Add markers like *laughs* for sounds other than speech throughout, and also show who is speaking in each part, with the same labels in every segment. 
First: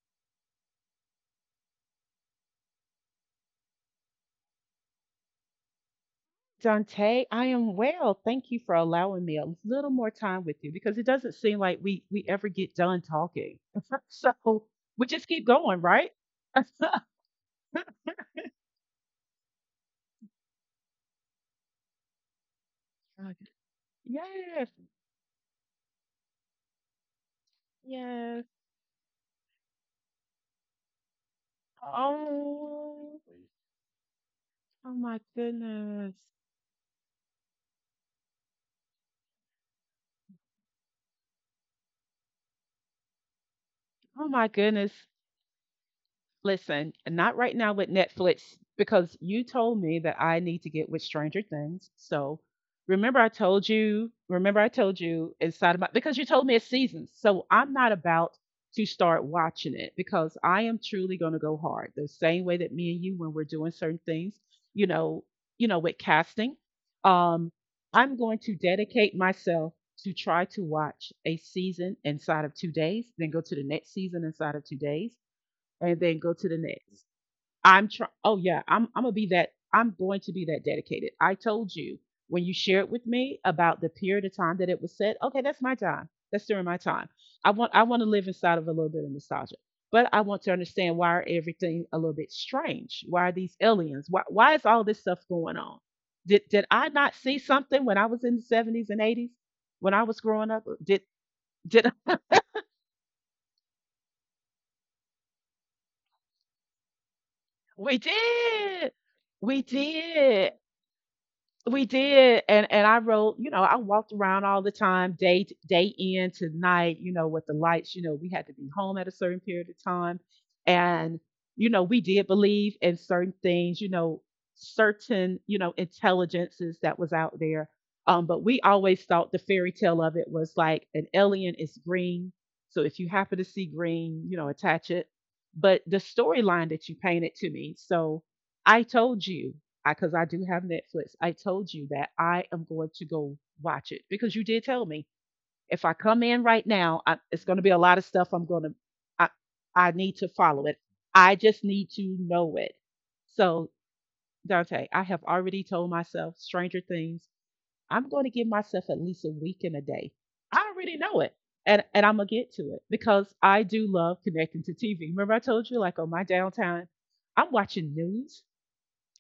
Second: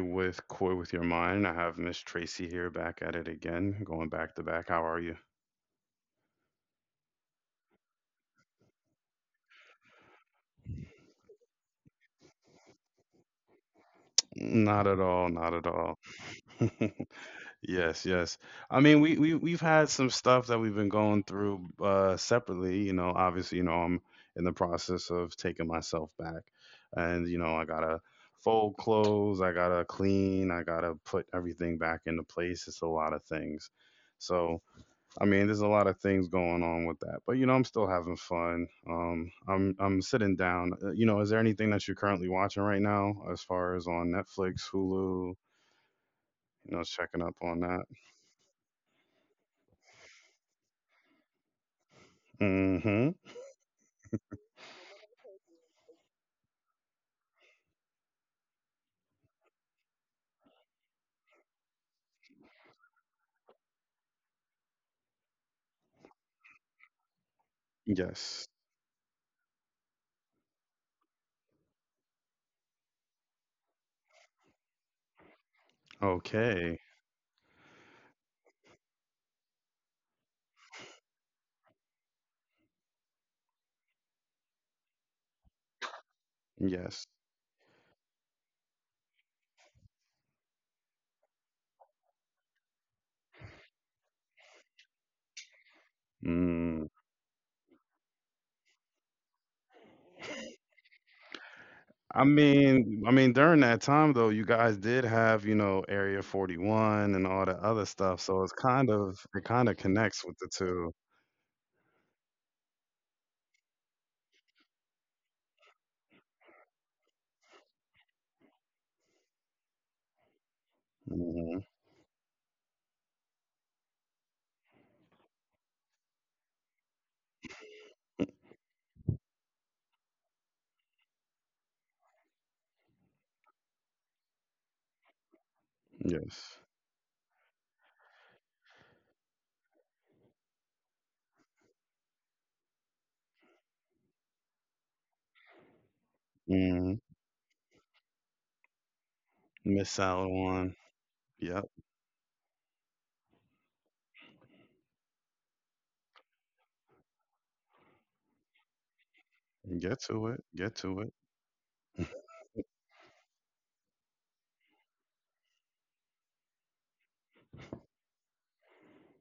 Speaker 1: with "Coy with Your Mind." I have Miss Tracy here back at it again, going back to back. How are you?
Speaker 2: Dante, I am well. Thank you for allowing me a little more time with you because it doesn't seem like we ever get done talking. *laughs* So
Speaker 1: Not at
Speaker 2: we
Speaker 1: all.
Speaker 2: just keep
Speaker 1: Not at
Speaker 2: going,
Speaker 1: all.
Speaker 2: right? *laughs*
Speaker 1: *laughs*
Speaker 2: God.
Speaker 1: Yes, yes. I mean, we've had some stuff that we've been going through separately, you know, obviously, you know, I'm in the
Speaker 2: Yes,
Speaker 1: process of taking myself back, and you know, I got to
Speaker 2: yes.
Speaker 1: fold clothes, I got to clean, I got to put everything back into place. It's a lot
Speaker 2: Oh,
Speaker 1: of things. So,
Speaker 2: oh my
Speaker 1: I mean, there's a lot of
Speaker 2: goodness.
Speaker 1: things going on with that, but you know, I'm still having fun. I'm sitting down. You know, is there anything that you're currently watching right now, as far as on
Speaker 2: Oh my
Speaker 1: Netflix,
Speaker 2: goodness.
Speaker 1: Hulu? You know,
Speaker 2: Listen,
Speaker 1: checking
Speaker 2: not
Speaker 1: up
Speaker 2: right
Speaker 1: on
Speaker 2: now
Speaker 1: that.
Speaker 2: with Netflix because you told me that I need to get with Stranger Things. So
Speaker 1: Mm-hmm.
Speaker 2: remember, I told you inside of my, because you told me it's seasons. So I'm not about to start watching it because I am truly going to go hard the same way that me and you, when we're doing certain things, you know, you know, with casting. Um, I'm going
Speaker 1: Yes.
Speaker 2: to dedicate myself to try to watch a season inside of 2 days, then go to the next season inside of 2 days, and then go to the
Speaker 1: Okay.
Speaker 2: next. I'm trying. Oh yeah, I'm gonna be that. I'm going to be that dedicated. I told you when you shared with me about the period of time that it was said. Okay, that's my time. That's during my
Speaker 1: Yes.
Speaker 2: time. I want to live inside of a little bit of nostalgia, but I want to understand why are everything a little bit strange? Why are these aliens? Why is all this stuff going on? Did
Speaker 1: Mm.
Speaker 2: I not see something when I was in the 70s and eighties when I was growing up? Did.
Speaker 1: I mean, during that time though, you guys did have, you know, Area 41 and all the
Speaker 2: *laughs*
Speaker 1: other
Speaker 2: we
Speaker 1: stuff, so it's kind
Speaker 2: did
Speaker 1: of it
Speaker 2: we
Speaker 1: kind of connects with the
Speaker 2: did
Speaker 1: 2.
Speaker 2: We did, and I wrote, you know, I walked around all the time, day in to night, you know, with the lights. You know, we had to be home at a certain period of time, and
Speaker 1: Mm-hmm.
Speaker 2: you know, we did believe in certain things, you know, certain you know intelligences that was out there. But we always thought the fairy tale of it was like an alien is green, so if you happen to see green, you know, attach it. But the
Speaker 1: Yes.
Speaker 2: storyline that you painted to me, so I told you I because I do have Netflix. I told you that I am going to go watch it because you did tell me if I come in right
Speaker 1: Mm-hmm.
Speaker 2: now, it's going to be a lot of stuff. I,
Speaker 1: Miss
Speaker 2: I need to
Speaker 1: Salad
Speaker 2: follow
Speaker 1: one.
Speaker 2: it. I just
Speaker 1: Yep.
Speaker 2: need to know it. So Dante, I have already told myself Stranger Things. I'm going to give myself at least a week and a
Speaker 1: Get
Speaker 2: day.
Speaker 1: to it.
Speaker 2: I
Speaker 1: Get
Speaker 2: already
Speaker 1: to it.
Speaker 2: know it. And
Speaker 1: *laughs*
Speaker 2: I'm gonna get to it because I do love connecting to TV. Remember, I told you like on my downtime, I'm watching news.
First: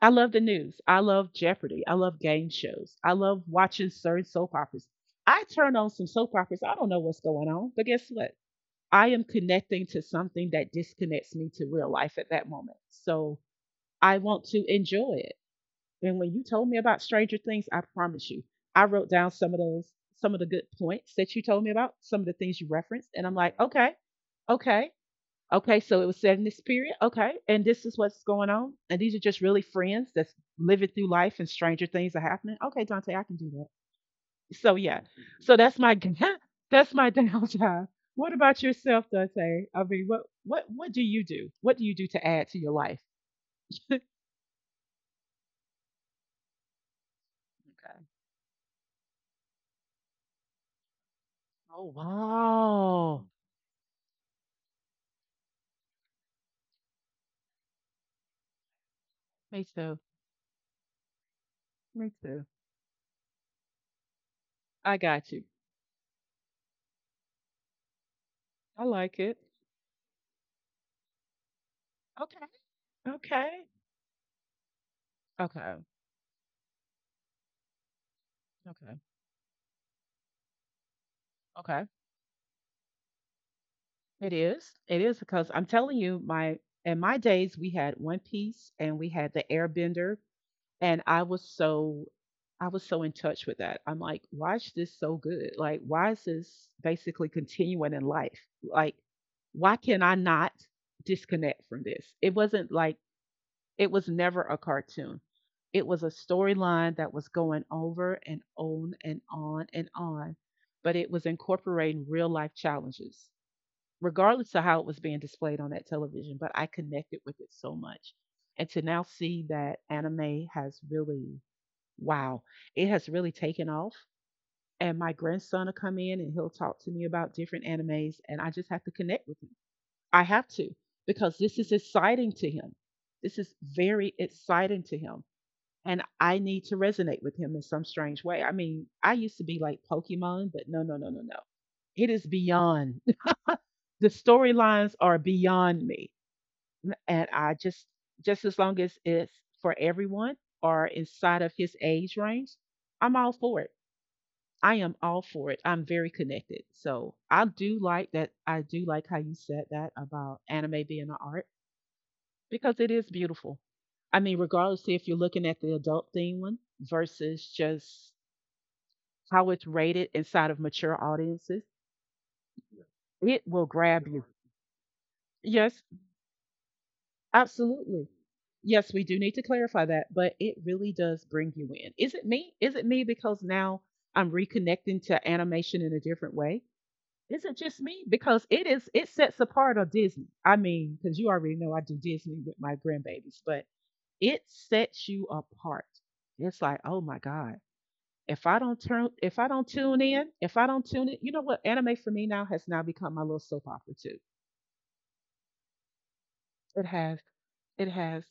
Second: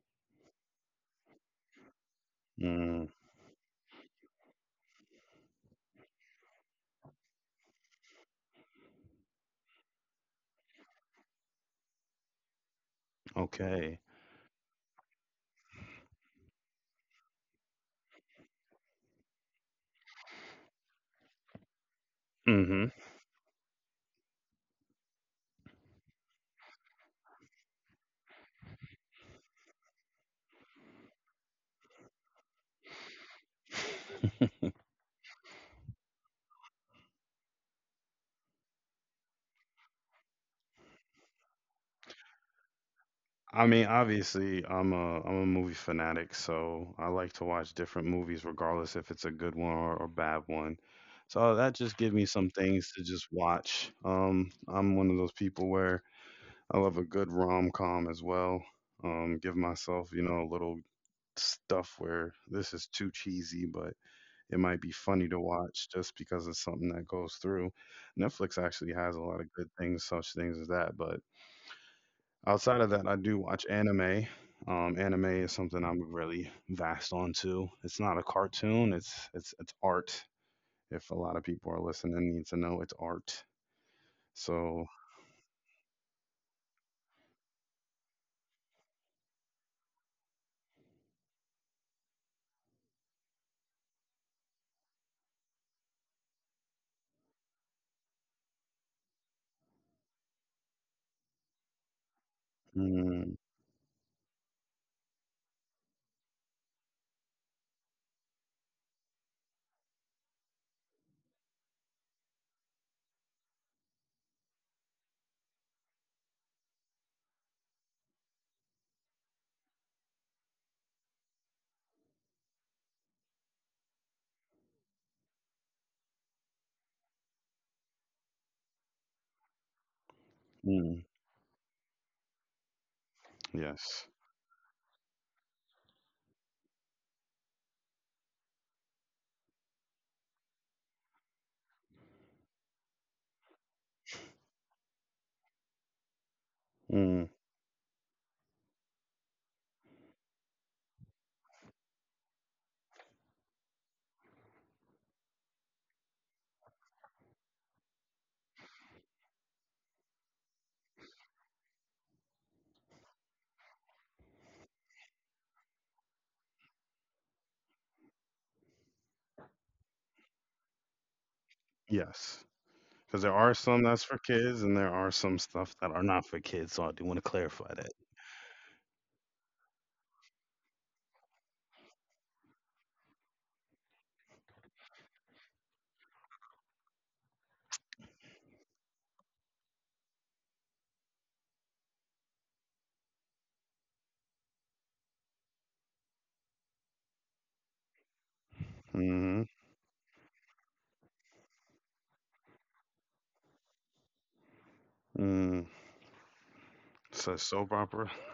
Speaker 2: I love the news. I love Jeopardy. I love game shows.
Speaker 1: Mm,
Speaker 2: I love watching certain soap operas. I turn on some soap operas. I don't know what's going on, but guess what? I am connecting to something that disconnects me to real life at that moment. So
Speaker 1: okay.
Speaker 2: I want to enjoy it. And when you told me about Stranger Things, I promise you, I wrote down some of those, some of the good points that you told me about, some of the things you
Speaker 1: Hmm.
Speaker 2: referenced. And I'm like, okay, okay, okay, so it was set in the spirit. Okay, and this is what's going on. And these are just really friends that's living through life, and stranger things are happening. Okay, Dante, I can do that.
Speaker 1: *laughs*
Speaker 2: So yeah, so that's my *laughs* that's my downtime. What about yourself, Dante? I mean, what do you do? What do you do to add to your life?
Speaker 1: I mean, obviously, I'm a movie fanatic, so I like to watch
Speaker 2: Okay.
Speaker 1: different movies, regardless if it's a good one or a bad one. So that
Speaker 2: Oh
Speaker 1: just gives me some things to
Speaker 2: wow,
Speaker 1: just watch. I'm one of those people where I love a good rom com as well. Give
Speaker 2: me too,
Speaker 1: myself, you know, a little stuff
Speaker 2: me
Speaker 1: where
Speaker 2: too.
Speaker 1: this is too cheesy, but it might be
Speaker 2: I
Speaker 1: funny
Speaker 2: got
Speaker 1: to
Speaker 2: you.
Speaker 1: watch just because it's something that goes through. Netflix
Speaker 2: I
Speaker 1: actually has
Speaker 2: like
Speaker 1: a
Speaker 2: it.
Speaker 1: lot of good things, such things as that. But
Speaker 2: Okay,
Speaker 1: outside of that, I do
Speaker 2: okay,
Speaker 1: watch anime. Anime is
Speaker 2: okay,
Speaker 1: something I'm really vast onto. It's not a cartoon.
Speaker 2: okay,
Speaker 1: It's art. If a lot of people are
Speaker 2: okay.
Speaker 1: listening, need to know it's art.
Speaker 2: It is.
Speaker 1: So,
Speaker 2: It is because I'm telling you, my in my days we had One Piece and we had the Airbender, and I was so in touch with that. I'm like, why is this so good? Like, why is this basically continuing in life? Like, why can I not disconnect from this? It wasn't like
Speaker 1: mm,
Speaker 2: it was never a cartoon. It was a storyline that was going over and on and on and on, but it was incorporating real life challenges regardless of how it was being displayed on that television, but I connected with it so much. And to now see that anime has really, wow, it has really taken off. And my grandson will come in and he'll talk to me about different animes, and I just have to connect with him. I have to
Speaker 1: mm,
Speaker 2: because this is exciting to him. This is
Speaker 1: yes,
Speaker 2: very exciting to him. And I need to resonate with him in some strange way. I mean, I used to be like Pokemon, but no, no, no, no, no. It is beyond. *laughs* The storylines are beyond me.
Speaker 1: mm,
Speaker 2: And just as long as it's for everyone or inside of his age range, I'm all for it. I am all for it. I'm very connected. So I do like that. I do like how you said that about anime being an art because it is beautiful. I mean, regardless if you're looking at the adult theme one versus just how it's rated inside of mature audiences,
Speaker 1: yes. Because there
Speaker 2: it
Speaker 1: are
Speaker 2: will
Speaker 1: some that's
Speaker 2: grab
Speaker 1: for
Speaker 2: you.
Speaker 1: kids, and there are some stuff
Speaker 2: Yes,
Speaker 1: that are not for kids. So I do want to clarify that.
Speaker 2: absolutely. Yes, we do need to clarify that, but it really does bring you in. Is it me? Is it me because now I'm reconnecting to animation in a different way? Is it just me? Because it sets apart a Disney. I mean, because you already know I do Disney with my grandbabies, but it sets you apart. It's like, oh my God.
Speaker 1: Mm-hmm.
Speaker 2: If I don't tune in, if I don't tune it, you know what? Anime for me now has now become my little soap opera too.
Speaker 1: Mm-hmm.
Speaker 2: It has.
Speaker 1: So soap
Speaker 2: It
Speaker 1: opera?
Speaker 2: has.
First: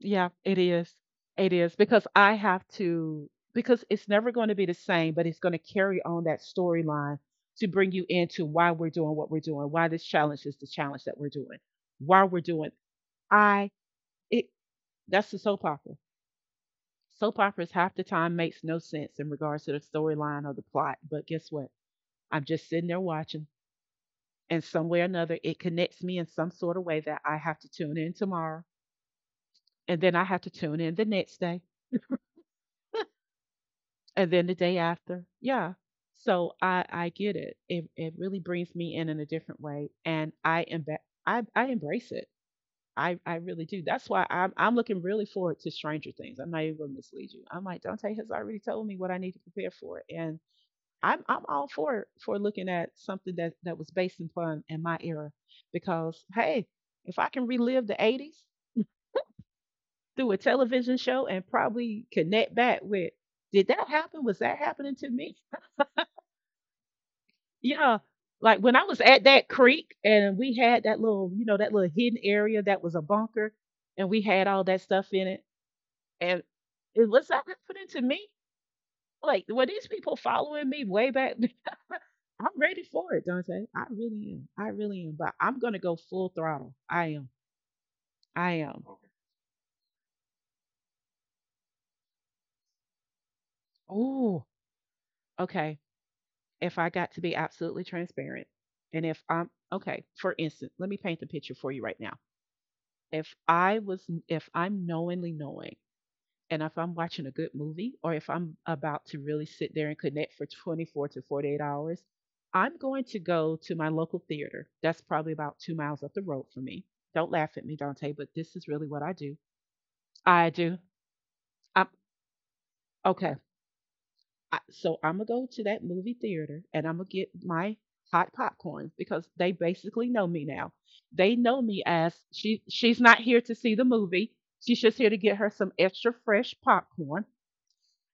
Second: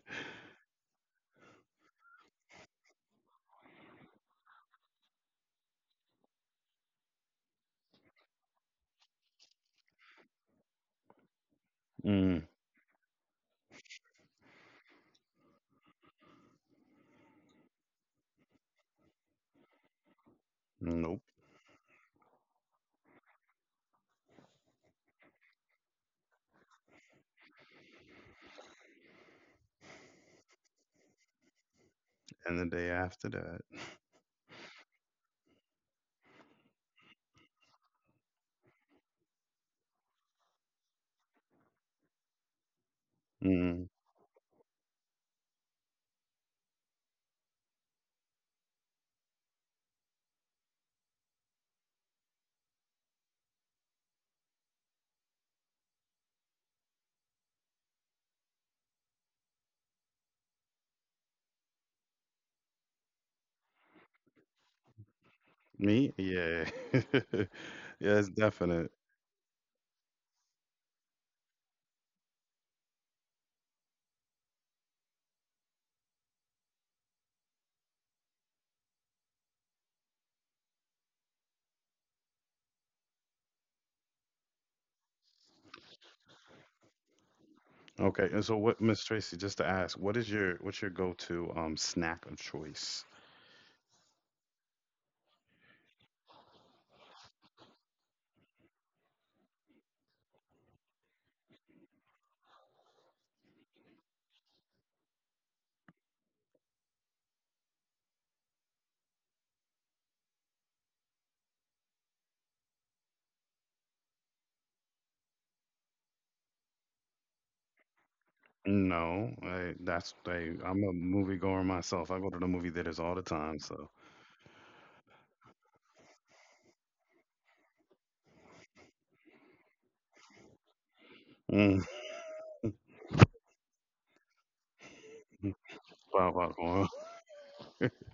Speaker 2: Yeah, it is. It is because I have to because it's never going to be the same, but it's going to carry on that storyline to bring you into why we're doing what we're doing, why this challenge is the challenge that we're doing, why we're
Speaker 1: Mm.
Speaker 2: doing. I it That's the soap opera. Soap operas half the time makes no sense in regards to the storyline or the plot,
Speaker 1: Nope.
Speaker 2: but guess what? I'm just sitting there watching, and some way or another, it connects me in some sort of way that I have to tune in tomorrow, and then I have to tune in the next day
Speaker 1: And the day after that.
Speaker 2: and then the day after. Yeah, so I get it. It really brings me in a different way, and I am, I embrace it. I really do.
Speaker 1: Mm,
Speaker 2: That's why I'm looking really forward to Stranger Things. I'm not even gonna mislead you. I'm like, Dante has already told me what I need to prepare for, and I'm all for looking at something that was based upon in my era because hey, if I can relive the 80s through a television show and probably connect back with, did that happen? Was that happening to me?
Speaker 1: me? Yeah. *laughs*
Speaker 2: Yeah.
Speaker 1: Yeah, it's
Speaker 2: Like when I
Speaker 1: definite.
Speaker 2: was at that creek and we had that little, you know, that little hidden area that was a bunker and we had all that stuff in it. And it was that put into me. Like, were these people following me way back? *laughs* I'm ready for it, Dante. I really am. I really am. But I'm gonna go full throttle. I am.
Speaker 1: Okay. And
Speaker 2: I
Speaker 1: so what,
Speaker 2: am.
Speaker 1: Miss
Speaker 2: Okay.
Speaker 1: Tracy, just to ask, what is your what's your go-to snack of choice?
Speaker 2: Oh, okay. If I got to be absolutely transparent, and if I'm okay, for instance, let me paint the picture for you right now. If I'm knowingly knowing and if I'm watching a good movie or if I'm about to really sit there and connect for 24 to 48 hours, I'm going to go to my local theater. That's probably about 2 miles up the road for me. Don't laugh at me, Dante, but this is really what I
Speaker 1: No,
Speaker 2: do.
Speaker 1: I, that's
Speaker 2: I
Speaker 1: I,
Speaker 2: do.
Speaker 1: I'm a movie goer
Speaker 2: I'm
Speaker 1: myself. I go to the movie theaters all the
Speaker 2: okay.
Speaker 1: time, so
Speaker 2: So I'm gonna go to that movie theater and I'm gonna get my hot popcorn because they basically know me now. They know me
Speaker 1: mm.
Speaker 2: as she. She's not here to see the movie. She's just here to get her some
Speaker 1: *laughs*
Speaker 2: extra
Speaker 1: pop
Speaker 2: fresh
Speaker 1: popcorn.
Speaker 2: popcorn.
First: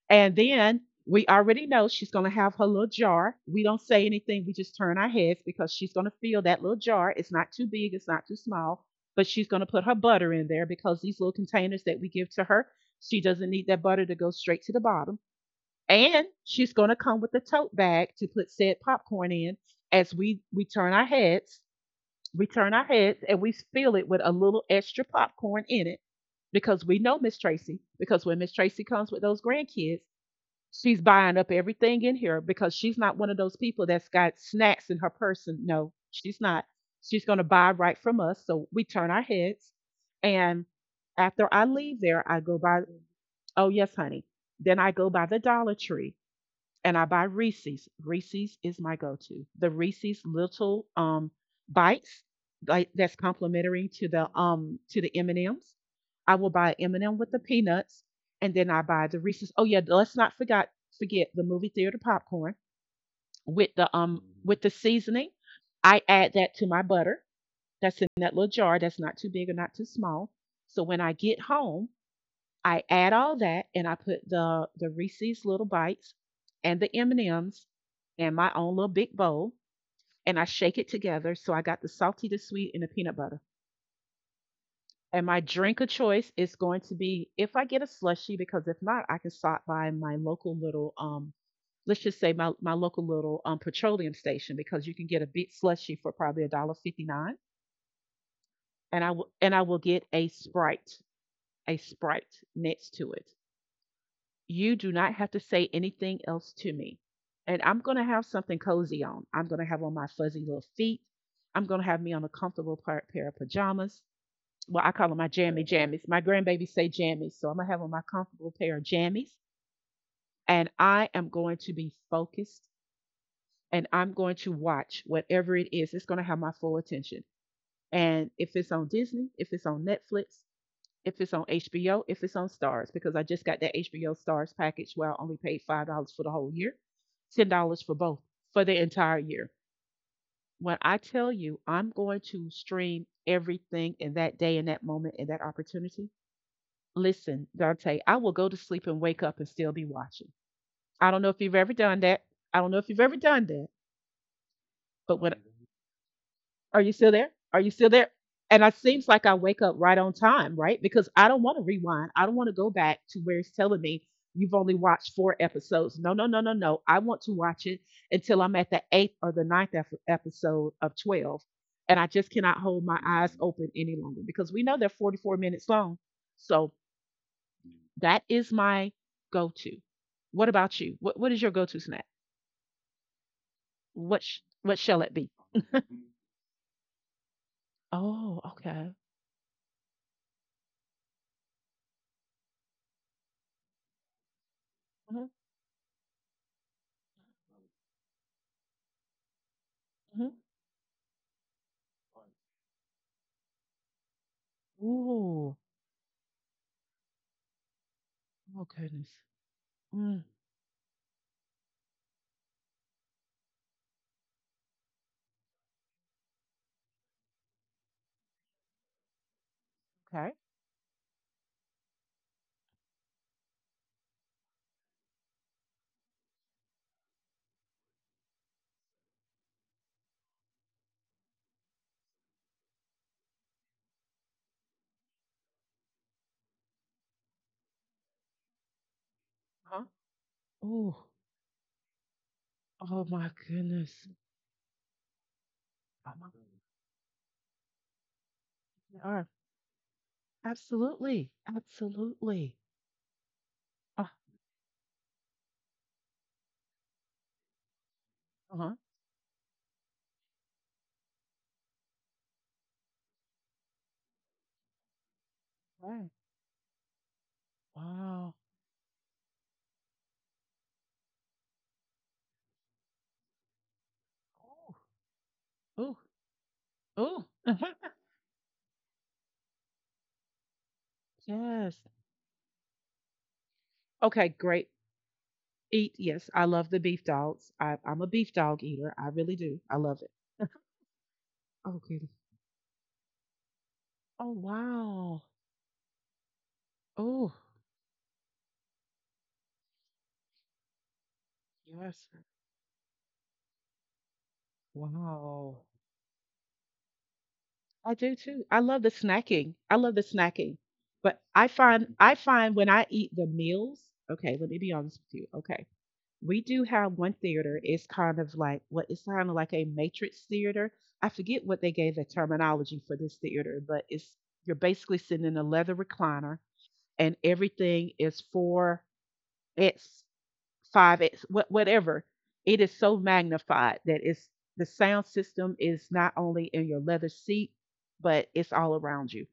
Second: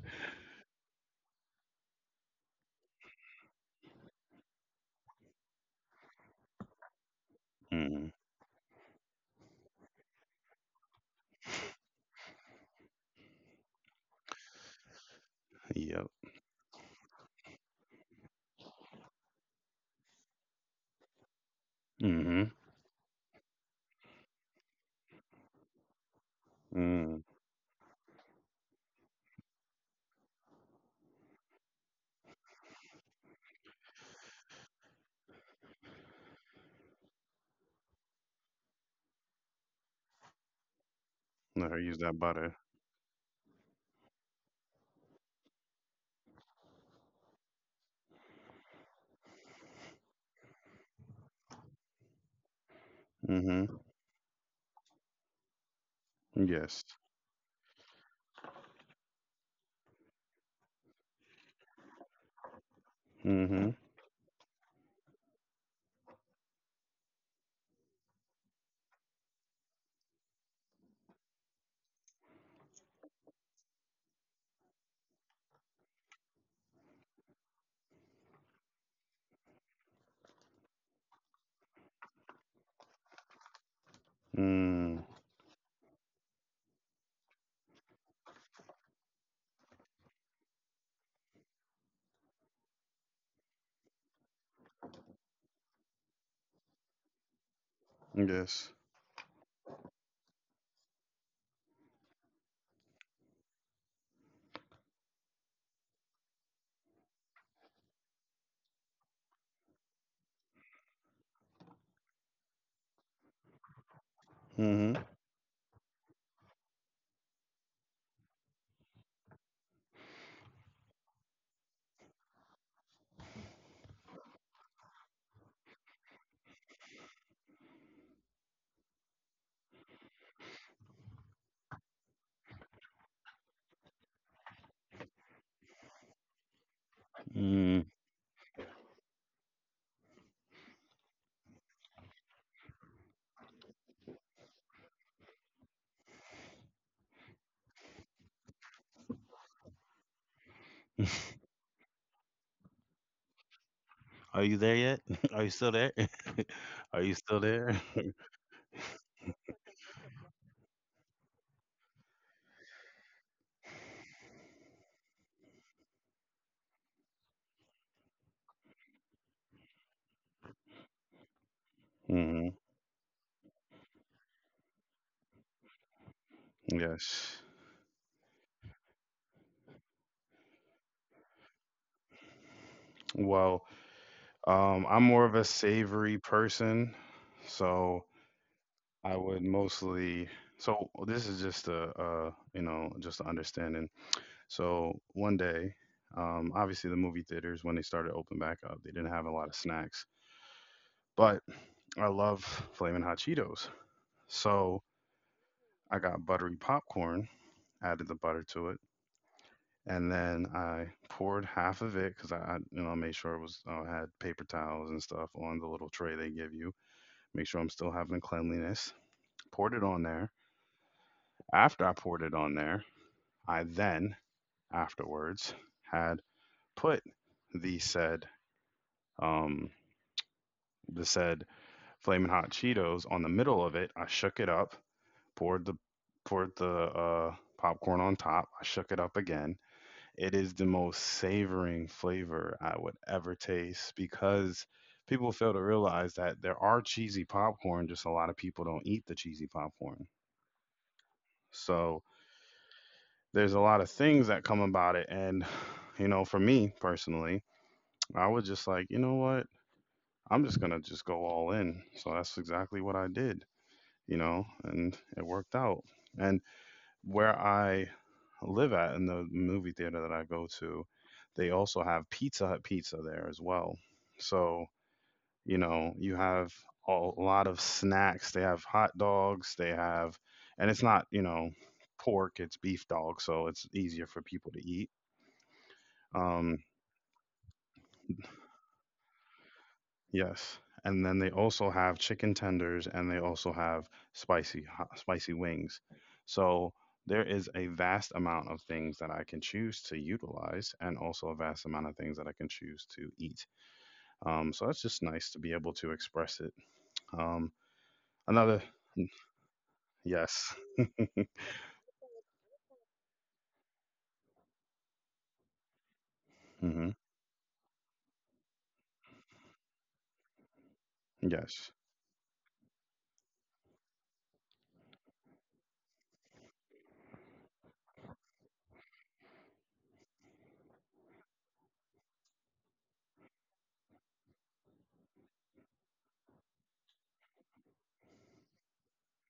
Speaker 2: And then we already know she's going to have her little jar. We don't say anything, we just turn our heads because she's going to feel that little jar. It's not too big, it's
Speaker 1: Mm,
Speaker 2: not too small, but she's going to put her butter in there because these little containers that we give to her, she doesn't need that butter to go straight to the bottom.
Speaker 1: yep.
Speaker 2: And she's going to come with a tote bag to put said popcorn in as we turn our heads. We
Speaker 1: Mm-hmm.
Speaker 2: turn our heads and we fill it with a little extra popcorn in it because we know
Speaker 1: Mm.
Speaker 2: Miss Tracy. Because when Miss Tracy comes with those grandkids, she's buying up everything in here because she's not one of those people that's got snacks in her person. No, she's not. She's going to buy right from us. So we turn our heads. And after I
Speaker 1: Let her use
Speaker 2: leave
Speaker 1: that
Speaker 2: there, I
Speaker 1: butter.
Speaker 2: go by, oh, yes, honey. Then I go by the Dollar Tree and I buy Reese's. Reese's is my go-to. The Reese's little bites like that's
Speaker 1: Mm-hmm.
Speaker 2: complimentary to the M&Ms. I will buy
Speaker 1: Yes.
Speaker 2: M&M with the peanuts and then I buy the Reese's. Oh yeah, let's not forget the movie theater popcorn
Speaker 1: Mm-hmm.
Speaker 2: with the seasoning. I add that to my butter that's in that little jar that's not too big or not too small. So when I get home, I add all that and I put the Reese's little bites and the M&Ms and M's and my own little big bowl and I shake it together so I got the salty, the sweet and the peanut butter.
Speaker 1: Mm.
Speaker 2: And my drink of choice is going to be if I get a slushie. Because if not, I can stop by my local little let's just say my local little petroleum station, because you can get a big slushie for probably a dollar 59.
Speaker 1: Yes.
Speaker 2: And I will, and I will get a Sprite next to it. You do not have to say anything else to me. And I'm going to have something cozy on. I'm going to have on my fuzzy little feet. I'm going to have me on a comfortable pair of pajamas. Well, I call them my jammy jammies. My grandbabies say jammies. So I'm going to have on my comfortable pair of jammies. And I am going to be focused and I'm going to watch whatever it is. It's going to have my full attention. And if it's on Disney, if it's on Netflix, if it's on HBO, if it's on Stars, because I just got that HBO Stars package where I only paid $5 for the whole year, $10
Speaker 1: Mm.
Speaker 2: for both for the entire year. When I tell you I'm going to stream everything in that day, in that moment, in that opportunity, listen, Dante, I will go to sleep and wake up and still be watching. I don't know if
Speaker 1: *laughs*
Speaker 2: you've ever done that. I don't know if you've ever done that,
Speaker 1: Are you there yet?
Speaker 2: but when
Speaker 1: *laughs* Are you still there?
Speaker 2: Are
Speaker 1: *laughs*
Speaker 2: you
Speaker 1: Are
Speaker 2: still
Speaker 1: you
Speaker 2: there?
Speaker 1: still
Speaker 2: Are you
Speaker 1: there?
Speaker 2: still there? And it seems like I wake up right on time, right? Because I don't want to rewind. I don't want to go back to where it's telling me you've only watched four episodes. No, no, no, no, no. I want to watch it until I'm at the eighth or the ninth episode of 12. And I
Speaker 1: *laughs*
Speaker 2: just
Speaker 1: Hmm.
Speaker 2: cannot hold my eyes open any longer because we know they're 44 minutes long. So
Speaker 1: Yes.
Speaker 2: that is my go to. What about you? What is your go to snack?
Speaker 1: Well,
Speaker 2: What shall
Speaker 1: I'm
Speaker 2: it
Speaker 1: more
Speaker 2: be?
Speaker 1: of a savory person, so
Speaker 2: Oh, okay.
Speaker 1: I would mostly. So this is just a, you know, just a understanding. So one day, obviously the movie theaters when they started open back up, they didn't have a lot of snacks,
Speaker 2: Hmm.
Speaker 1: but I love flaming hot Cheetos. So
Speaker 2: Ooh.
Speaker 1: I got buttery popcorn, added the butter
Speaker 2: Oh
Speaker 1: to it.
Speaker 2: goodness.
Speaker 1: And
Speaker 2: Mm.
Speaker 1: then I poured half of it because I made sure it was, I had paper towels and stuff on the little tray they give you. Make sure I'm still having cleanliness. Poured it on
Speaker 2: Okay.
Speaker 1: there. After I poured it on there, I then afterwards had put the said um the said flaming hot Cheetos on the middle of it. I shook it up, poured the poured the popcorn on top. I shook it up again.
Speaker 2: Huh?
Speaker 1: It is the
Speaker 2: Oh.
Speaker 1: most savoring flavor I would
Speaker 2: Oh my
Speaker 1: ever taste
Speaker 2: goodness.
Speaker 1: because people fail to
Speaker 2: Oh
Speaker 1: realize
Speaker 2: my
Speaker 1: that there are cheesy popcorn, just a lot of people don't
Speaker 2: goodness.
Speaker 1: eat
Speaker 2: All
Speaker 1: the
Speaker 2: right.
Speaker 1: cheesy popcorn.
Speaker 2: Absolutely.
Speaker 1: So
Speaker 2: Absolutely.
Speaker 1: there's a lot of
Speaker 2: Ah.
Speaker 1: things that come about it. And, *sighs* you know, for me personally, I was
Speaker 2: Uh
Speaker 1: just
Speaker 2: huh.
Speaker 1: like, you know what? I'm just going to just go all in. So that's exactly what I did, you know, and it worked out.
Speaker 2: Right.
Speaker 1: And where I
Speaker 2: Wow.
Speaker 1: live at in the movie theater that I go to, they also have Pizza Hut pizza there as well. So,
Speaker 2: Oh.
Speaker 1: you
Speaker 2: Oh.
Speaker 1: know, you have a
Speaker 2: Oh.
Speaker 1: lot of snacks. They have hot dogs, they have, and it's not, you
Speaker 2: *laughs*
Speaker 1: know,
Speaker 2: yes.
Speaker 1: pork, it's beef dog. So it's easier for
Speaker 2: Okay.
Speaker 1: people to
Speaker 2: Great.
Speaker 1: eat.
Speaker 2: Eat. Yes. I
Speaker 1: Um,
Speaker 2: love the beef dogs. I'm a beef dog eater. I really do. I love it.
Speaker 1: Yes, and then they also
Speaker 2: Oh
Speaker 1: have
Speaker 2: goodness.
Speaker 1: chicken tenders and they also have
Speaker 2: Oh wow.
Speaker 1: spicy wings. So there
Speaker 2: Oh.
Speaker 1: is a vast amount of things that I can choose to utilize and also a vast amount of
Speaker 2: Yes.
Speaker 1: things that I can choose to eat. So that's just nice to be
Speaker 2: Wow.
Speaker 1: able to express it. Um,
Speaker 2: I do too. I
Speaker 1: another
Speaker 2: love the snacking. I love the
Speaker 1: yes.
Speaker 2: snacking. But I find when I eat the meals, okay, let me be honest with you. Okay. We do
Speaker 1: Hmm.
Speaker 2: have one theater. It's kind of like a matrix theater. I forget what they
Speaker 1: Yes.
Speaker 2: gave the terminology for this theater, but it's you're basically sitting in a leather recliner and everything is 4X five X, whatever. It is so magnified that it's the sound system is not only in your leather seat, but it's all around you.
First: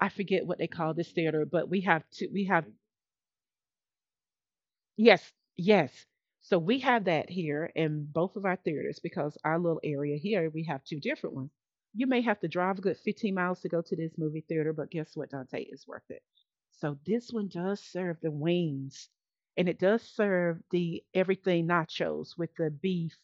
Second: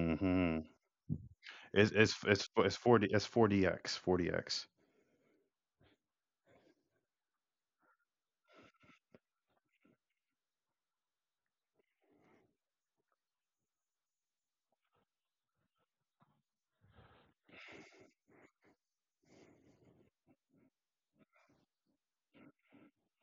Speaker 2: I forget what they call this theater, but we
Speaker 1: It's
Speaker 2: have
Speaker 1: it's
Speaker 2: two, we
Speaker 1: it's
Speaker 2: have
Speaker 1: it's 40, it's 40X, 40X.
Speaker 2: Yes, yes. So we have that here in both of our theaters because our little area here, we have two different ones. You may have to drive a good 15 miles to go to this movie theater, but guess what, Dante? It's worth it. So this one does serve the wings and it does serve the everything nachos with the beef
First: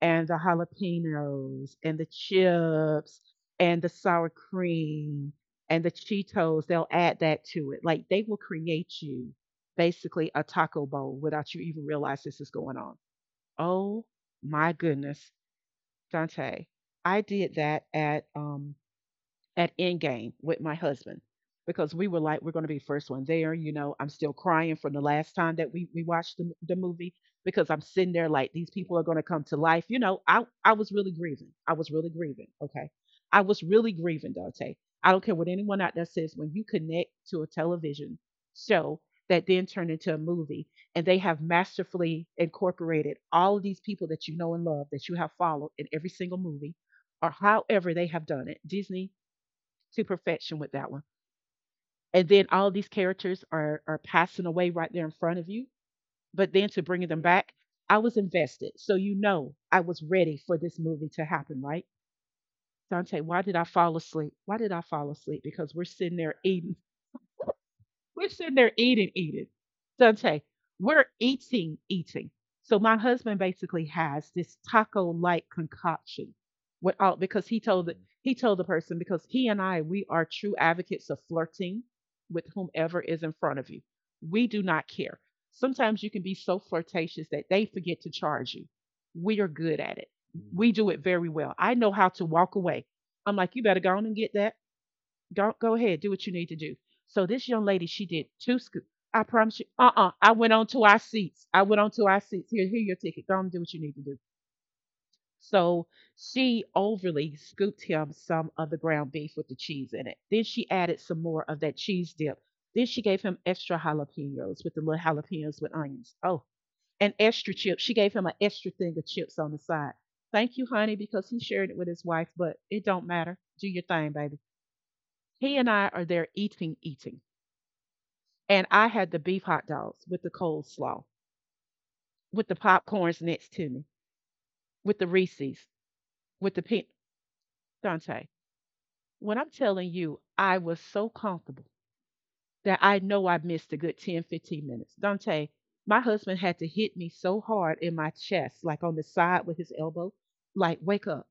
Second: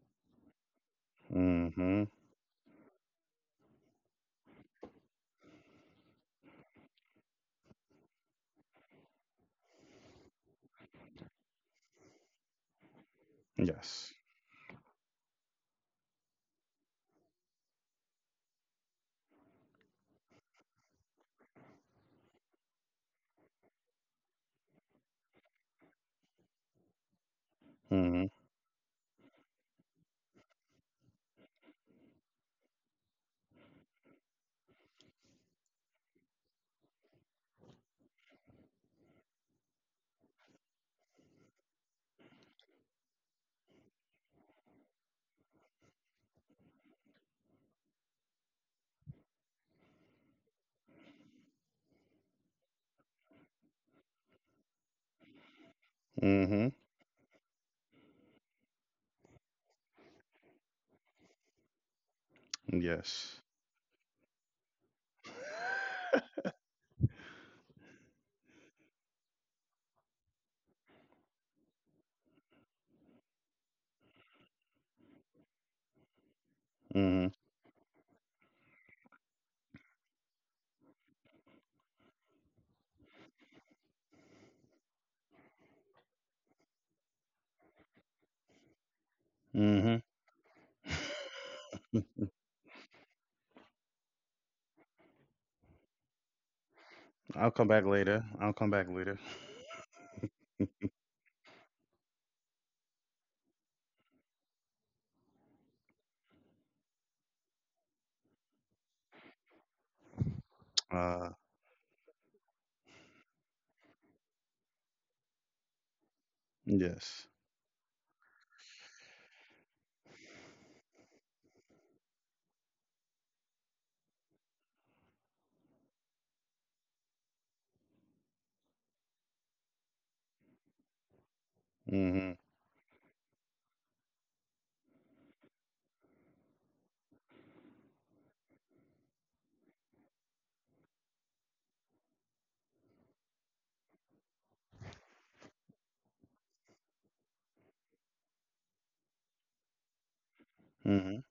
Speaker 2: and the jalapenos and
Speaker 1: Hmm.
Speaker 2: the chips and the sour cream and the Cheetos. They'll add that to it. Like, they will create you basically a taco bowl without you even realize this is going on. Oh
Speaker 1: Yes.
Speaker 2: my goodness, Dante. I did that at Endgame with my husband because we were like, we're going to be the first one there. You know, I'm still crying from the last time that we watched the movie because I'm sitting
Speaker 1: Hmm.
Speaker 2: there like, these people are going to come to life. You know, I was really grieving. I was really grieving. Okay. I was really grieving, Dante. I don't care what anyone out there says. When you connect to a television show that then turned into a movie and they have masterfully incorporated all of these people that you know and love, that you have followed in every single movie or however they have done it, Disney, to perfection with that one. And then all these characters are passing away right there in front of you. But then
Speaker 1: Hmm.
Speaker 2: to bringing them back, I was invested. So you know I was ready for this movie to happen, right? Dante, why
Speaker 1: Yes.
Speaker 2: did I fall asleep? Why did I fall asleep?
Speaker 1: *laughs*
Speaker 2: Because we're sitting there eating. We're sitting there eating, eating. Dante, we're eating, eating. So my husband basically has this taco-like concoction without
Speaker 1: Mhm.
Speaker 2: because he told he told the person because he and I, we are true advocates of flirting with whomever is in front of you. We do not care. Sometimes you can be so flirtatious that they forget to charge you. We are good at
Speaker 1: Hmm.
Speaker 2: it. We do it very well. I know how
Speaker 1: *laughs*
Speaker 2: to walk away. I'm like, you better go on and get that. Don't go ahead. Do what you need to do. So this
Speaker 1: I'll
Speaker 2: young
Speaker 1: come back
Speaker 2: lady, she
Speaker 1: later.
Speaker 2: did
Speaker 1: I'll
Speaker 2: two
Speaker 1: come
Speaker 2: scoops.
Speaker 1: back later.
Speaker 2: I promise you. I went on to our seats. I went on to our seats. Here, here your ticket. Go on and do what you need to do. So she overly scooped him some of the ground beef with the cheese in it. Then she added some
Speaker 1: Uh,
Speaker 2: more of that cheese dip. Then she gave him extra jalapenos with the little jalapenos with onions. Oh, and
Speaker 1: yes.
Speaker 2: extra chips. She gave him an extra thing of chips on the side. Thank you, honey, because he shared it with his wife, but it don't matter. Do your thing, baby. He and I are there eating, eating. And I had the beef hot dogs with the coleslaw,
Speaker 1: Hmm.
Speaker 2: with the popcorns next to me, with the Reese's, with the pink. Dante. When I'm telling you, I was so comfortable that I know I missed a good 10, 15 minutes. Dante, my husband had to hit me so hard in my chest, like on the side with his elbow, like, wake
Speaker 1: Hmm.
Speaker 2: up,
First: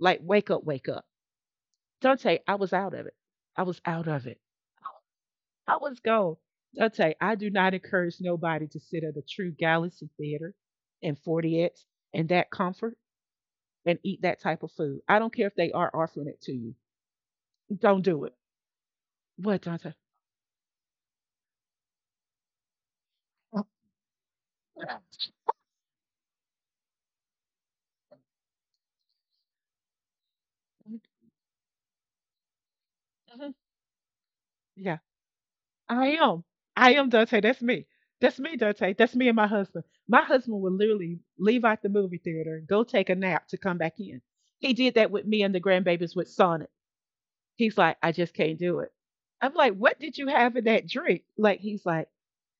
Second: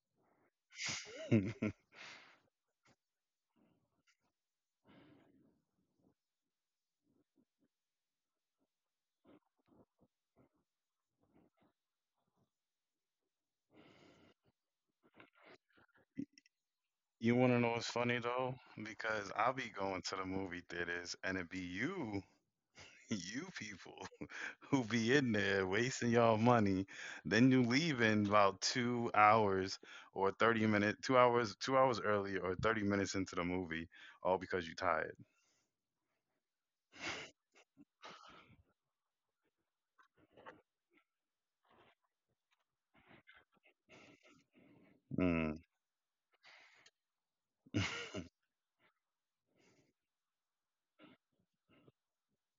Speaker 2: like, wake up, wake up.
Speaker 1: *laughs*
Speaker 2: Dante, I was out of it. I was out of it. Oh, let's go. I'll tell you, I do not encourage nobody to sit at a true galaxy theater and 40X and that comfort and eat that type of food. I don't care if they are offering it to you.
Speaker 1: You want to know what's
Speaker 2: Don't
Speaker 1: funny
Speaker 2: do it.
Speaker 1: though? Because I'll
Speaker 2: What,
Speaker 1: be
Speaker 2: Dante?
Speaker 1: going to the movie theaters, and it be you, *laughs* you people, *laughs* who be in there wasting y'all money. Then you leave in about 2 hours or 30 minutes, 2 hours early or 30 minutes into the
Speaker 2: Mhm.
Speaker 1: movie, all because you
Speaker 2: Yeah,
Speaker 1: tired.
Speaker 2: I am. I am, Dante. That's me. That's me, Dante. That's me and my husband. My husband would literally leave out the movie theater, go take a nap to come back in. He did that with me and
Speaker 1: Mm.
Speaker 2: the grandbabies with Sonic. He's like, I just
Speaker 1: *laughs*
Speaker 2: can't do it. I'm like, what did you have in that drink? Like, he's like,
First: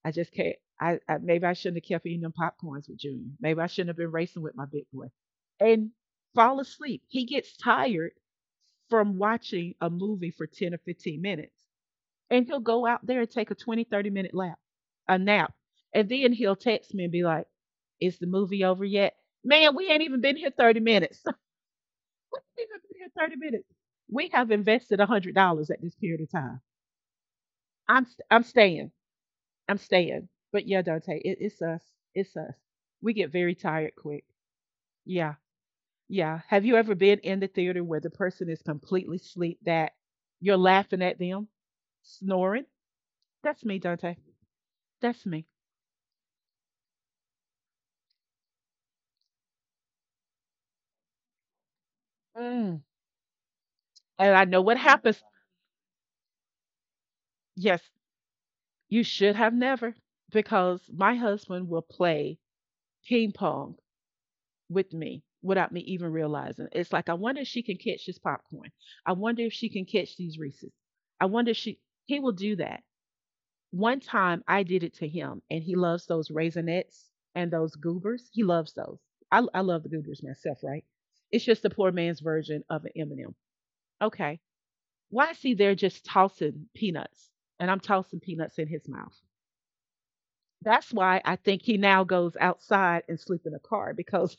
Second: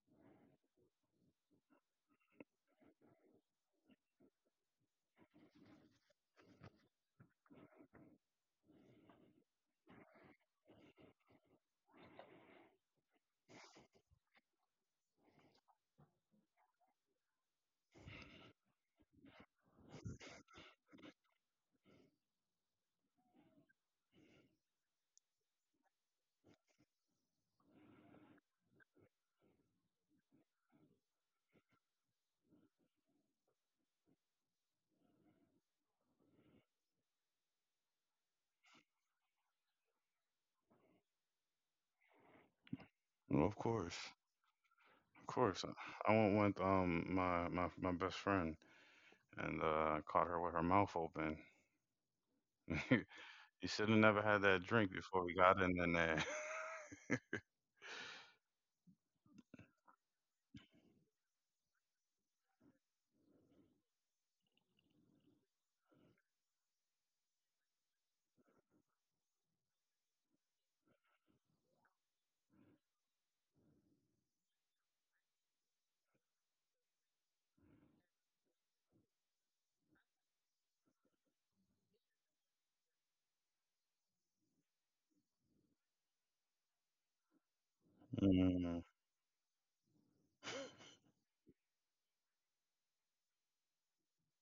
Speaker 2: I just can't. I maybe I shouldn't have kept eating them popcorns with Junior. Maybe I shouldn't have been racing with my big boy, and fall asleep. He gets tired from watching a movie for 10 or 15 minutes, and he'll go out there and take a 20, 30 minute lap, a nap, and then he'll text me and be like, "Is the movie over yet?" Man, we ain't even been here 30 minutes. *laughs* we ain't even been here 30 minutes. We have invested $100 at this period of time. I'm staying. I'm staying. But yeah, Dante, it's us. It's us. We get very tired quick. Yeah, yeah. Have you ever been in the theater where the person is completely asleep that you're laughing at them snoring?
Speaker 1: Well, of
Speaker 2: That's me,
Speaker 1: course.
Speaker 2: Dante. That's
Speaker 1: Of
Speaker 2: me.
Speaker 1: course, I went with my best friend and caught her with her mouth open.
Speaker 2: Mm.
Speaker 1: *laughs* You should have never
Speaker 2: And
Speaker 1: had
Speaker 2: I know
Speaker 1: that
Speaker 2: what
Speaker 1: drink
Speaker 2: happens.
Speaker 1: before we got in there. *laughs*
Speaker 2: Yes, you should have never, because my husband will play ping pong with me without me even realizing. It's like I wonder if she can catch this popcorn. I wonder if she can catch these Reese's. I wonder if she he will do that. One time I did it to him, and he loves those raisinets and those goobers. He loves those. I love the goobers myself, right? It's just the poor man's version of an M&M. Okay. Why is he there just tossing peanuts? And I'm tossing peanuts in
Speaker 1: Mm.
Speaker 2: his mouth. That's why I think he now goes outside and sleep in a car because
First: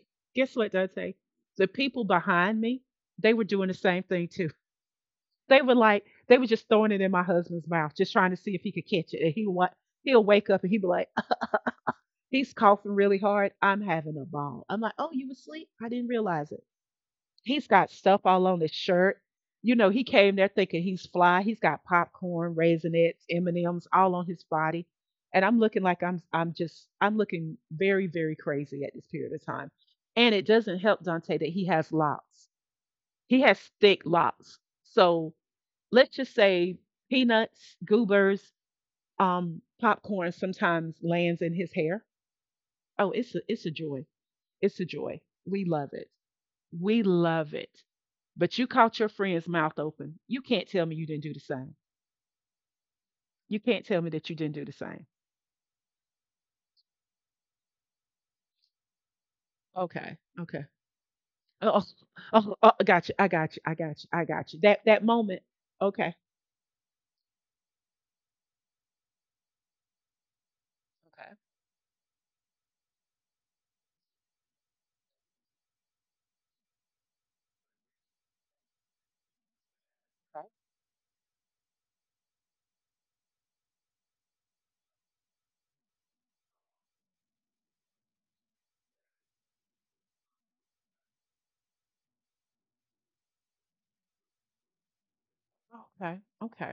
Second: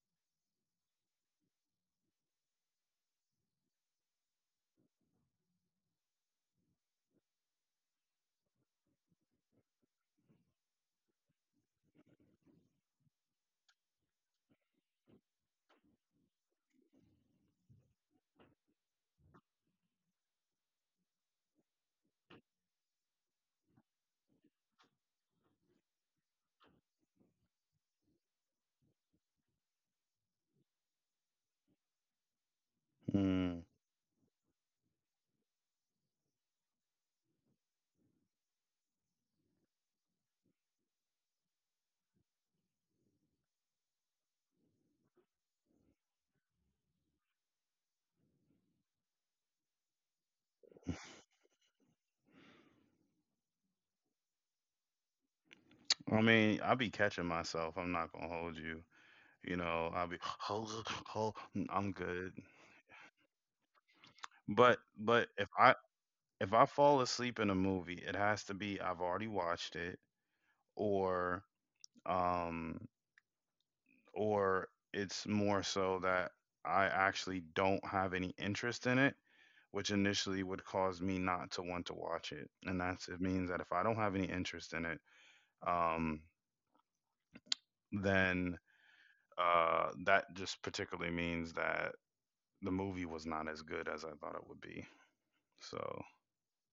Speaker 2: *laughs* guess what, Dante? The people behind me, they were doing the same thing too. They were like, they were just throwing it in my husband's mouth, just trying to see if he could catch it. He'll wake up and he'd be like, he's coughing really hard. I'm having a ball. I'm like, oh, you asleep? I didn't realize it. He's got stuff all on his shirt. You know, he came there thinking he's fly. He's got popcorn, raisinets, M and M's all on his body, and I'm looking like I'm just I'm looking very very crazy at this period of time. And it doesn't help Dante that he has locks. He has
Speaker 1: Mm.
Speaker 2: thick locks. So let's just say peanuts, goobers, popcorn sometimes lands in his hair. Oh, it's a joy. It's a joy. We love it. We love it. But you caught your friend's mouth open. You can't tell me you didn't do the same. You can't tell me that you didn't do the same.
Speaker 1: I mean, I be catching myself. I'm not gonna hold you. You know, I'll
Speaker 2: Okay.
Speaker 1: be *sighs* *gasps*
Speaker 2: Okay.
Speaker 1: hold, hold.
Speaker 2: Oh,
Speaker 1: I'm good.
Speaker 2: oh, oh, I got you. I got you. I got you. I got you.
Speaker 1: But
Speaker 2: That
Speaker 1: but
Speaker 2: moment.
Speaker 1: if I
Speaker 2: Okay.
Speaker 1: if I fall asleep in a movie, it has to be I've already watched it, or um or it's more so that I actually don't have any interest in it, which initially
Speaker 2: Okay.
Speaker 1: would cause me not to want to watch it. And that's it means that if I don't have any interest in it, um, then, that just particularly means that the movie was not as good as I thought it would be. So,
Speaker 2: Okay. Okay.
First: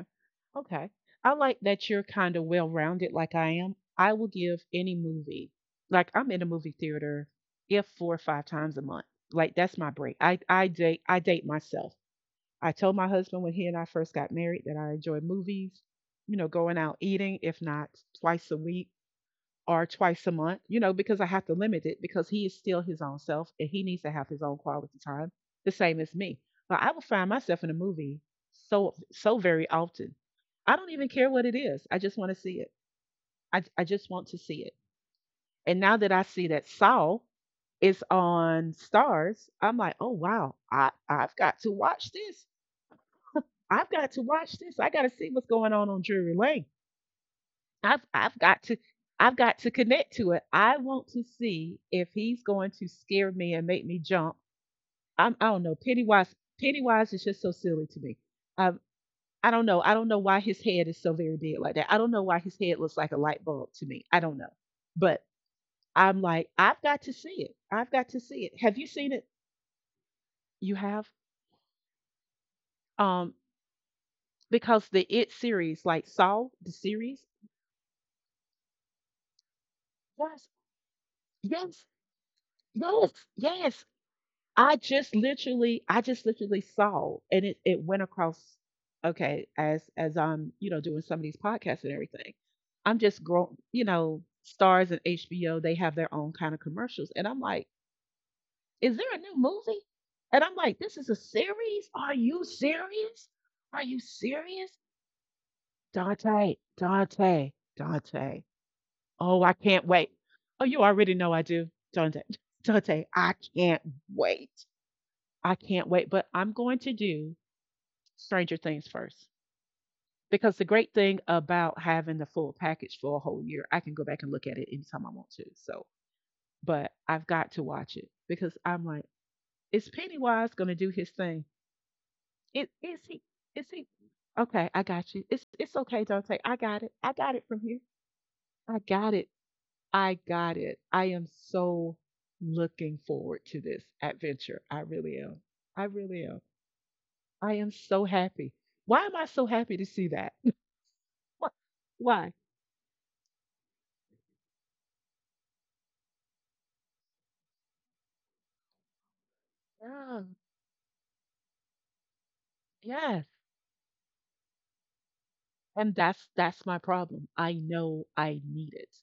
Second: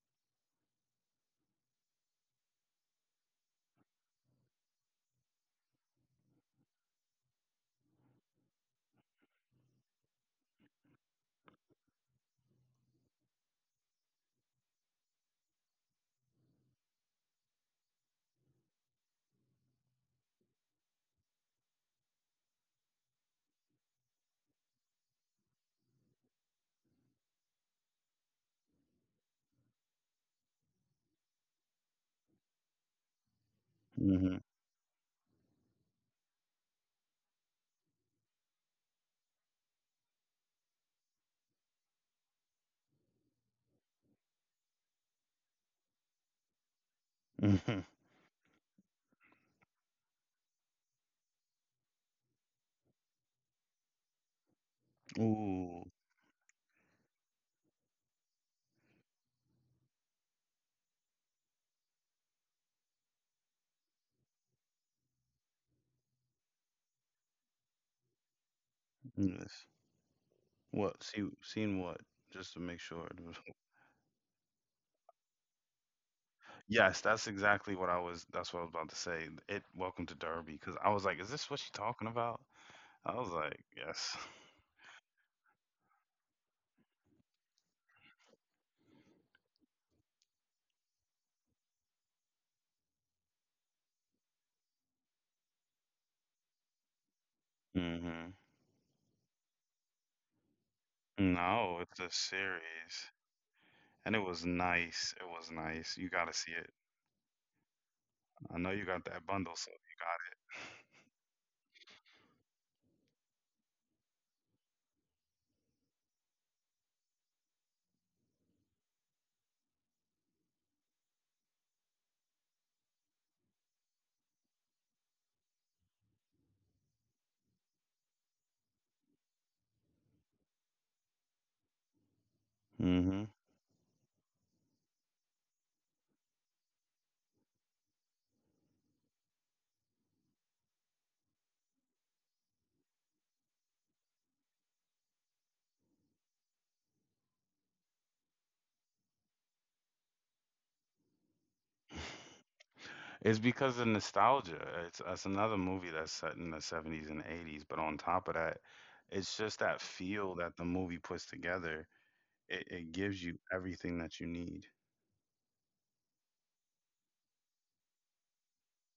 Speaker 2: Okay. I like that you're kind of well rounded like I am. I will give any movie. Like I'm in a movie theater if four or five times a month. Like that's my break. I date myself. I told my husband when he and I first got married that I enjoy movies, you know, going out eating, if not twice a week or twice a month, you know, because I have to limit it because he is still his own self and he needs to have his own quality time, the same as me. But I will find myself in a movie so very often. I don't even care what it is. I just want to see it. I just want
Speaker 1: hmm.
Speaker 2: to see it. And now that I see that Saul is on stars, I'm like, oh wow, I've got to watch this. I've got to watch this. I got to see what's going on Drury Lane.
Speaker 1: Hmm.
Speaker 2: I've I've got to I've got to connect to it. I want to see if he's going to scare me and make me jump.
Speaker 1: *laughs*
Speaker 2: I don't know.
Speaker 1: Ooh,
Speaker 2: Pennywise is just so silly to me. Um, I don't know. I don't know why his head is so very big like that. I don't know why his head looks like a light bulb to me. I don't know. But I'm like, I've got to see it. I've got to see it. Have you seen it?
Speaker 1: yes.
Speaker 2: You
Speaker 1: What?
Speaker 2: have.
Speaker 1: Seen what? Just to make sure. *laughs*
Speaker 2: Um, because the It series, like Saw, the
Speaker 1: Yes,
Speaker 2: series,
Speaker 1: that's what I was about to say. It Welcome to
Speaker 2: yes,
Speaker 1: Derby, because I was like, "Is this what she
Speaker 2: yes,
Speaker 1: talking about?"
Speaker 2: Yes,
Speaker 1: I was like,
Speaker 2: yes.
Speaker 1: "Yes."
Speaker 2: I just literally saw, and it went across. Okay, as I'm, you know, doing some of these podcasts and everything, I'm just grow, you know, stars and HBO. They have their own kind of commercials, and I'm like,
Speaker 1: Mhm.
Speaker 2: is there a new movie? And I'm like, this is a
Speaker 1: No,
Speaker 2: series.
Speaker 1: it's a
Speaker 2: Are you
Speaker 1: series,
Speaker 2: serious? Are you
Speaker 1: and it was
Speaker 2: serious,
Speaker 1: nice, it was nice. You gotta see
Speaker 2: Dante?
Speaker 1: it.
Speaker 2: Dante.
Speaker 1: I know you got that
Speaker 2: Oh, I
Speaker 1: bundle, so
Speaker 2: can't
Speaker 1: you
Speaker 2: wait.
Speaker 1: got
Speaker 2: Oh, you already know I do, Dante. *laughs* Dante, I can't wait. I can't wait, but I'm going to do Stranger Things first because the great thing about having the full package for a whole year, I can go back and look at it anytime I want to. So, but I've got to watch it because I'm like, is Pennywise going to do his thing? It,
Speaker 1: it.
Speaker 2: is he?
Speaker 1: Mhm.
Speaker 2: Is he? Okay, I got you. It's okay, Dante. I got it. I got it from here. I got it. I got it. I am so looking forward to this adventure. I really am. I really am. I am so happy. Why am I so happy to see that? *laughs* Why?
Speaker 1: It's because of nostalgia. It's That's another movie that's set in the 70s and 80s, but on top of that, it's just that
Speaker 2: Yeah,
Speaker 1: feel that the movie puts together. It
Speaker 2: yes.
Speaker 1: gives you everything that you need.
Speaker 2: And that's my problem. I know I need it.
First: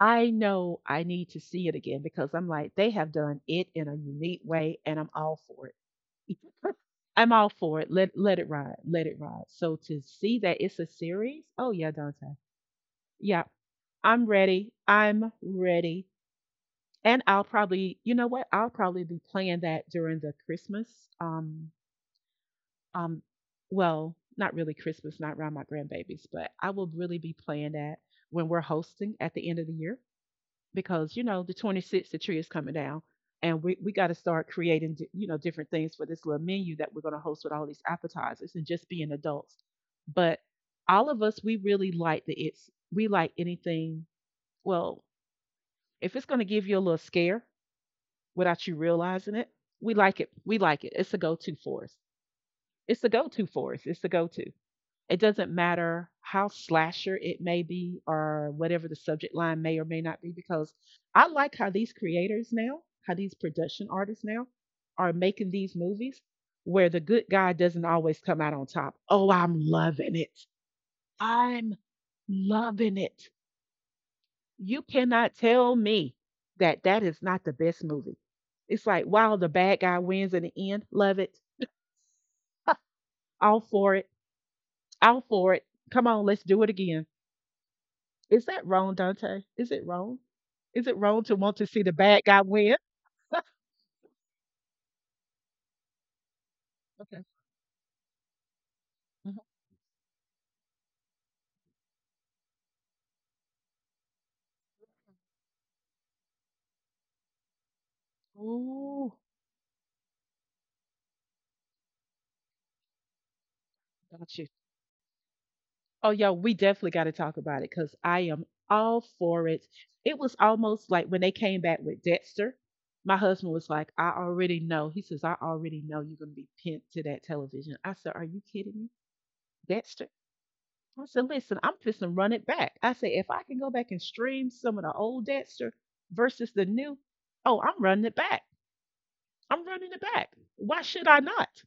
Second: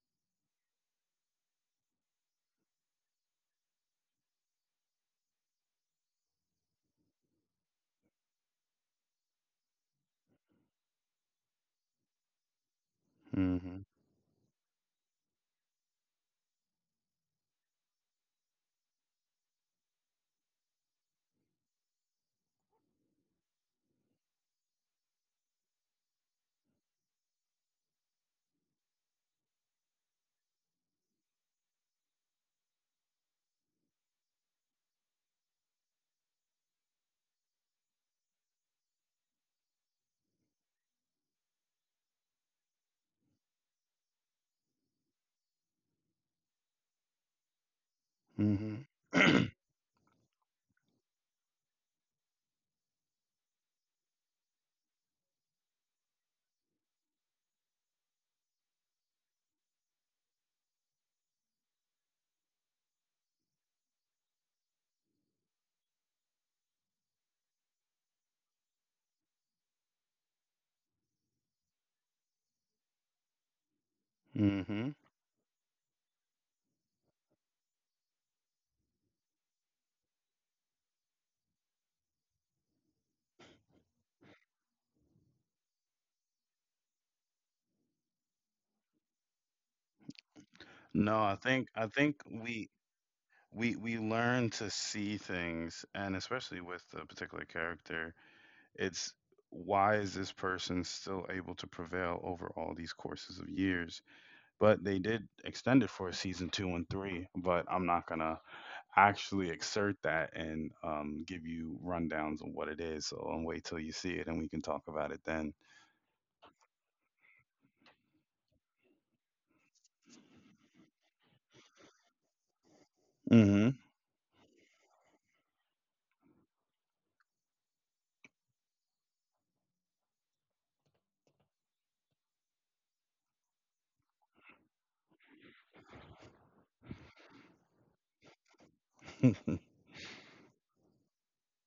Speaker 2: I know I need to see it again because I'm like, they have done it in a unique way and I'm all for it. *laughs* I'm all for it. Let it ride. Let it ride. So to see that it's a series, oh yeah, Dante. Yeah,
Speaker 1: Mhm.
Speaker 2: I'm ready. I'm ready. And I'll probably, you know what? I'll probably be playing that during the Christmas um Um, well, not really Christmas, not around my grandbabies, but I will really be playing that when we're hosting at the end of the year because you know the 26th the tree is coming down and we got to start creating you know different things for this little menu that we're going to host with all these appetizers and just being adults but all of us we really like the it's we like anything well if it's going to give you a little scare without you
Speaker 1: Mhm.
Speaker 2: realizing it we like it we like it it's a go-to for us it's the go-to for us it's the go-to. It doesn't matter how slasher it may be or whatever the subject line may or may not be, because I like how these creators now, how these production artists now are making these movies where the good guy doesn't always come out on top. Oh, I'm loving it. I'm loving it. You
Speaker 1: Mhm. *clears throat*
Speaker 2: cannot tell me that is not the best movie. It's like, wow, the bad guy wins in the end. Love it. All for it. All for it. Come on, let's do it again. Is that wrong, Dante? Is it wrong? Is it
Speaker 1: No,
Speaker 2: wrong
Speaker 1: I
Speaker 2: to want
Speaker 1: think
Speaker 2: to
Speaker 1: I
Speaker 2: see the
Speaker 1: think
Speaker 2: bad guy
Speaker 1: we
Speaker 2: win?
Speaker 1: we we learn to see things, and especially with a
Speaker 2: Okay.
Speaker 1: particular character, it's
Speaker 2: Mhm.
Speaker 1: why is this person still able to prevail over all these courses of years? But they did extend it for season two and three, but I'm not gonna
Speaker 2: Ooh,
Speaker 1: actually exert that and give you rundowns on what it is. So I'll wait till you see it, and
Speaker 2: got
Speaker 1: we
Speaker 2: you.
Speaker 1: can talk about it then.
Speaker 2: Oh, yo, we definitely got to talk about it because I am all for it. It was almost like when they came back with Dexter, my husband was
Speaker 1: Hmm.
Speaker 2: like, I already know. He says, I already know you're going to be pinned to that television. I said, are you kidding me? Dexter? I said, listen, I'm just to run it back. I said, if I can go back and stream some of the old Dexter versus the new, oh, I'm running it back. I'm
Speaker 1: *laughs*
Speaker 2: running it back. Why should I not?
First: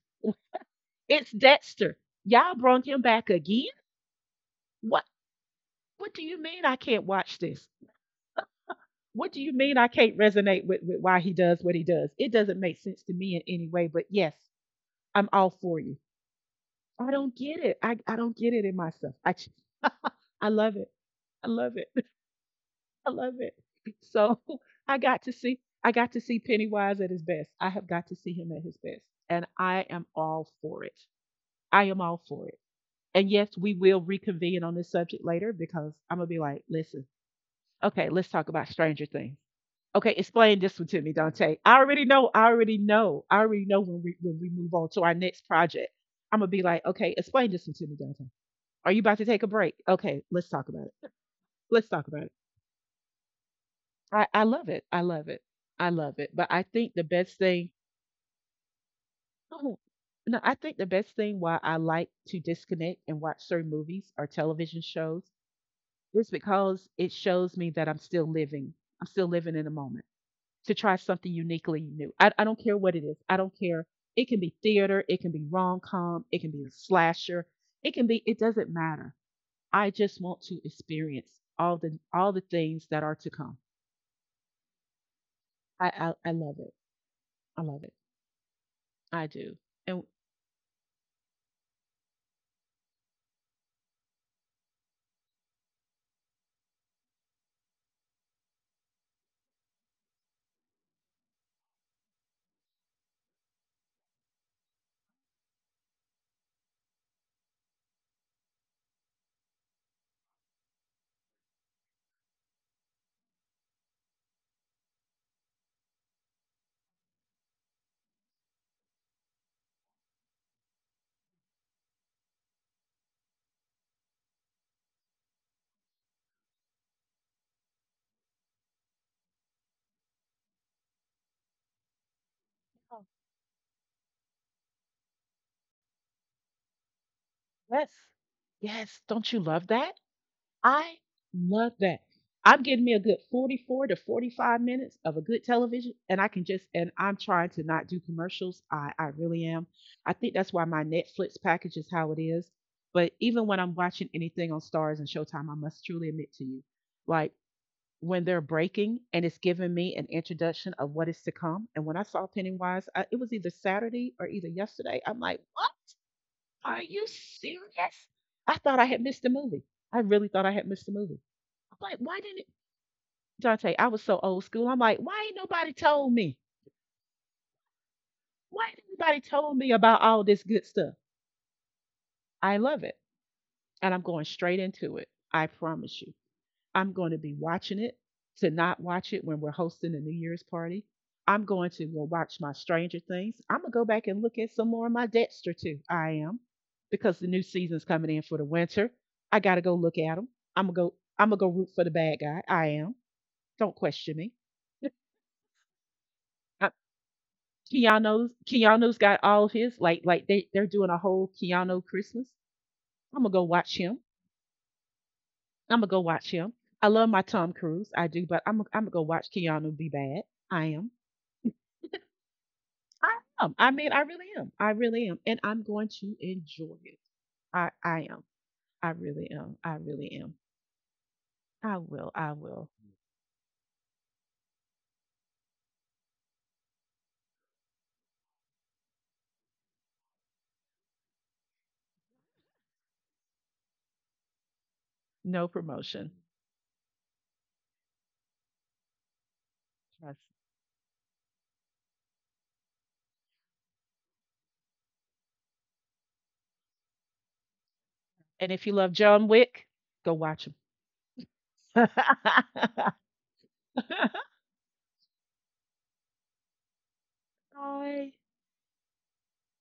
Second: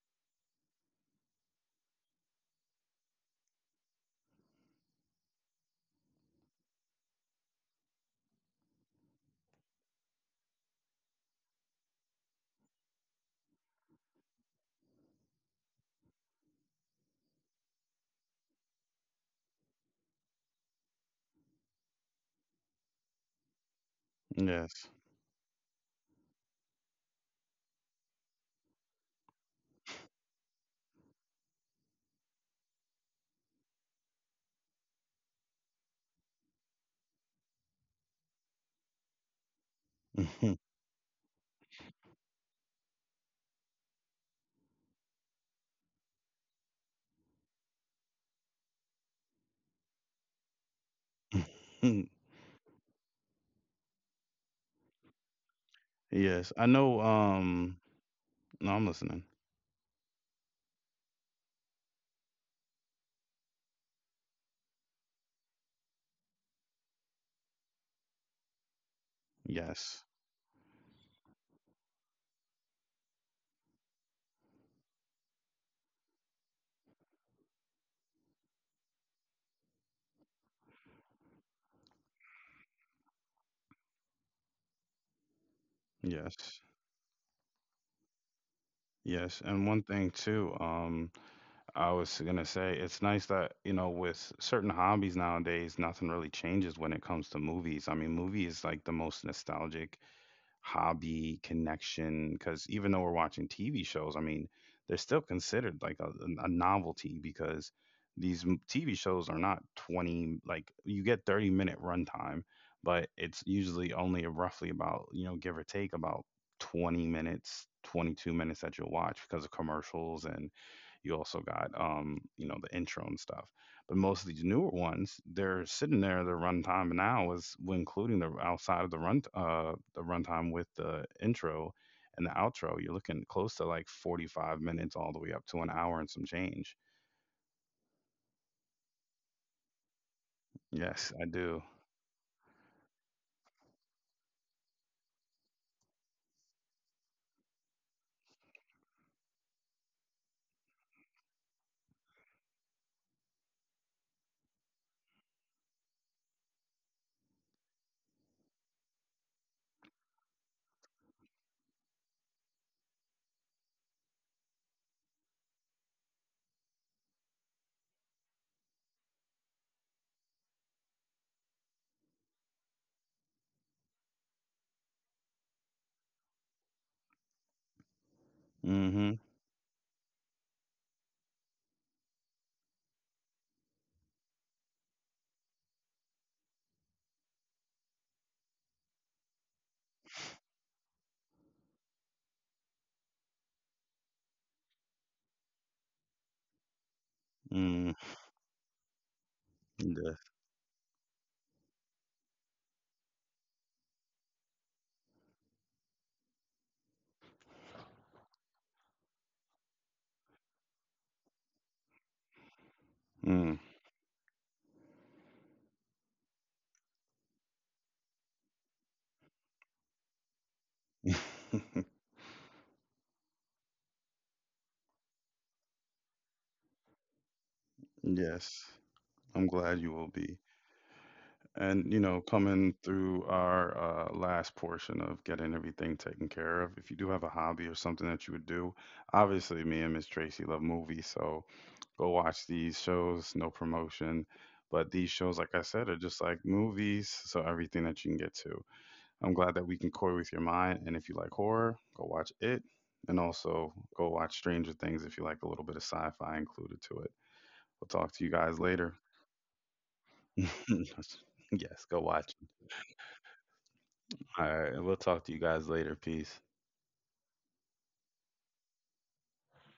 Speaker 2: It's Dexter. Y'all brought him back again? What what do you mean I can't watch this? What do you mean I can't resonate with, why he does what he does? It doesn't make sense to me in any way, but yes, I'm all for you. I don't get it. I don't get it in myself. I love it. I love it. *laughs* I love it. So *laughs*
Speaker 1: Yes.
Speaker 2: I got to see Pennywise at his best. I have got to see him at his best. And I am all for it. I am all for it. And yes, we will reconvene on this subject later because I'm gonna be like, listen, okay, let's talk about Stranger Things. Okay, explain this one to me, Dante. I already know. I already know. I already know when we move on to our next project. I'm gonna be like, okay, explain this one to me, Dante. Are you about to take a break? Okay, let's talk about it. Let's talk
Speaker 1: *laughs*
Speaker 2: about it. I love it. I love it. I love it. But
Speaker 1: Yes,
Speaker 2: I
Speaker 1: I
Speaker 2: think the
Speaker 1: know.
Speaker 2: best thing,
Speaker 1: No, I'm listening.
Speaker 2: oh, no, I think the best thing why I like to disconnect and watch certain movies or television shows, it's because it shows me that I'm still living. I'm still living in the moment
Speaker 1: Yes,
Speaker 2: to try something uniquely new. I don't care what it is. I don't care. It can be theater, it can be rom com, it can be a slasher, it can be, it doesn't matter. I just want to experience all the things that are to come. I I love
Speaker 1: yes,
Speaker 2: it. I love it. I
Speaker 1: yes.
Speaker 2: do.
Speaker 1: And one
Speaker 2: And
Speaker 1: thing too, I was gonna say, it's nice that you know, with certain hobbies nowadays, nothing really changes when it comes to movies. I mean, movie is like the most nostalgic hobby connection because even though we're watching TV shows, I mean, they're still considered like a novelty because these TV shows are not 20, like you get 30-minute runtime, but it's usually only roughly about, you know, give or take about 20 minutes, 22 minutes that you'll watch because of commercials, and you also got, you know, the intro and stuff. But most of these newer ones, they're sitting there. The runtime now is when including the outside of the runtime with the intro and the outro. You're
Speaker 2: oh,
Speaker 1: looking close to like 45 minutes all the way up to an hour and some change.
Speaker 2: yes. Yes, don't you love that? I
Speaker 1: Yes, I do.
Speaker 2: love that. I'm getting me a good 44 to 45 minutes of a good television, and I can just, and I'm trying to not do commercials. I really am. I think that's why my Netflix package is how it is. But even when I'm watching anything on Stars and Showtime, I must truly admit to you, like when they're breaking and it's giving me an introduction of what is to come. And when I saw Pennywise, it was either Saturday or either yesterday. I'm like, what? Are you serious? I thought I had missed the movie. I really thought I had missed the movie. I'm like, why didn't Dante? I was so old school. I'm like, why ain't nobody told me? Why ain't
Speaker 1: Mm-hmm.
Speaker 2: nobody told me about all this good stuff? I love it. And I'm going straight into it. I promise you. I'm going to be watching it to not watch it when we're hosting a New Year's party. I'm going to go watch my Stranger Things. I'm going to go back and look at some more of my Dexter, too. I am. Because the new season's
Speaker 1: Mm.
Speaker 2: coming in for the winter. I got to go look at them.
Speaker 1: Yes.
Speaker 2: I'm going to go. I'm gonna go root for the bad guy. I am. Don't question me. Keanu's got all of his like they they're doing a whole Keanu Christmas. I'm gonna go
Speaker 1: Mm.
Speaker 2: watch him. I'm gonna go watch him. I love my Tom Cruise, I do, but I'm gonna go watch Keanu be bad. I am.
Speaker 1: *laughs*
Speaker 2: I am. I mean, I really am. I really am, and I'm going to enjoy it. I am.
Speaker 1: Yes.
Speaker 2: I really
Speaker 1: I'm
Speaker 2: am.
Speaker 1: glad
Speaker 2: I
Speaker 1: you will
Speaker 2: really
Speaker 1: be.
Speaker 2: am. I
Speaker 1: And, you
Speaker 2: will.
Speaker 1: know,
Speaker 2: I will.
Speaker 1: coming through our last portion of getting everything taken care of, if you do have a hobby or something that you would do, obviously me and Miss Tracy love movies, so go watch these shows, no promotion. But these shows, like
Speaker 2: No
Speaker 1: I said, are
Speaker 2: promotion.
Speaker 1: just like movies, so everything that you can get to. I'm glad that we can toy
Speaker 2: Trust.
Speaker 1: with your mind. And if you like horror, go watch it. And also go watch Stranger Things if you like a little bit of sci fi included to it. We'll talk to you
Speaker 2: And
Speaker 1: guys
Speaker 2: if you
Speaker 1: later.
Speaker 2: love John Wick, go watch
Speaker 1: *laughs* Yes,
Speaker 2: him.
Speaker 1: go watch it.
Speaker 2: *laughs*
Speaker 1: All right. We'll talk to you guys later. Peace.
Speaker 2: Bye.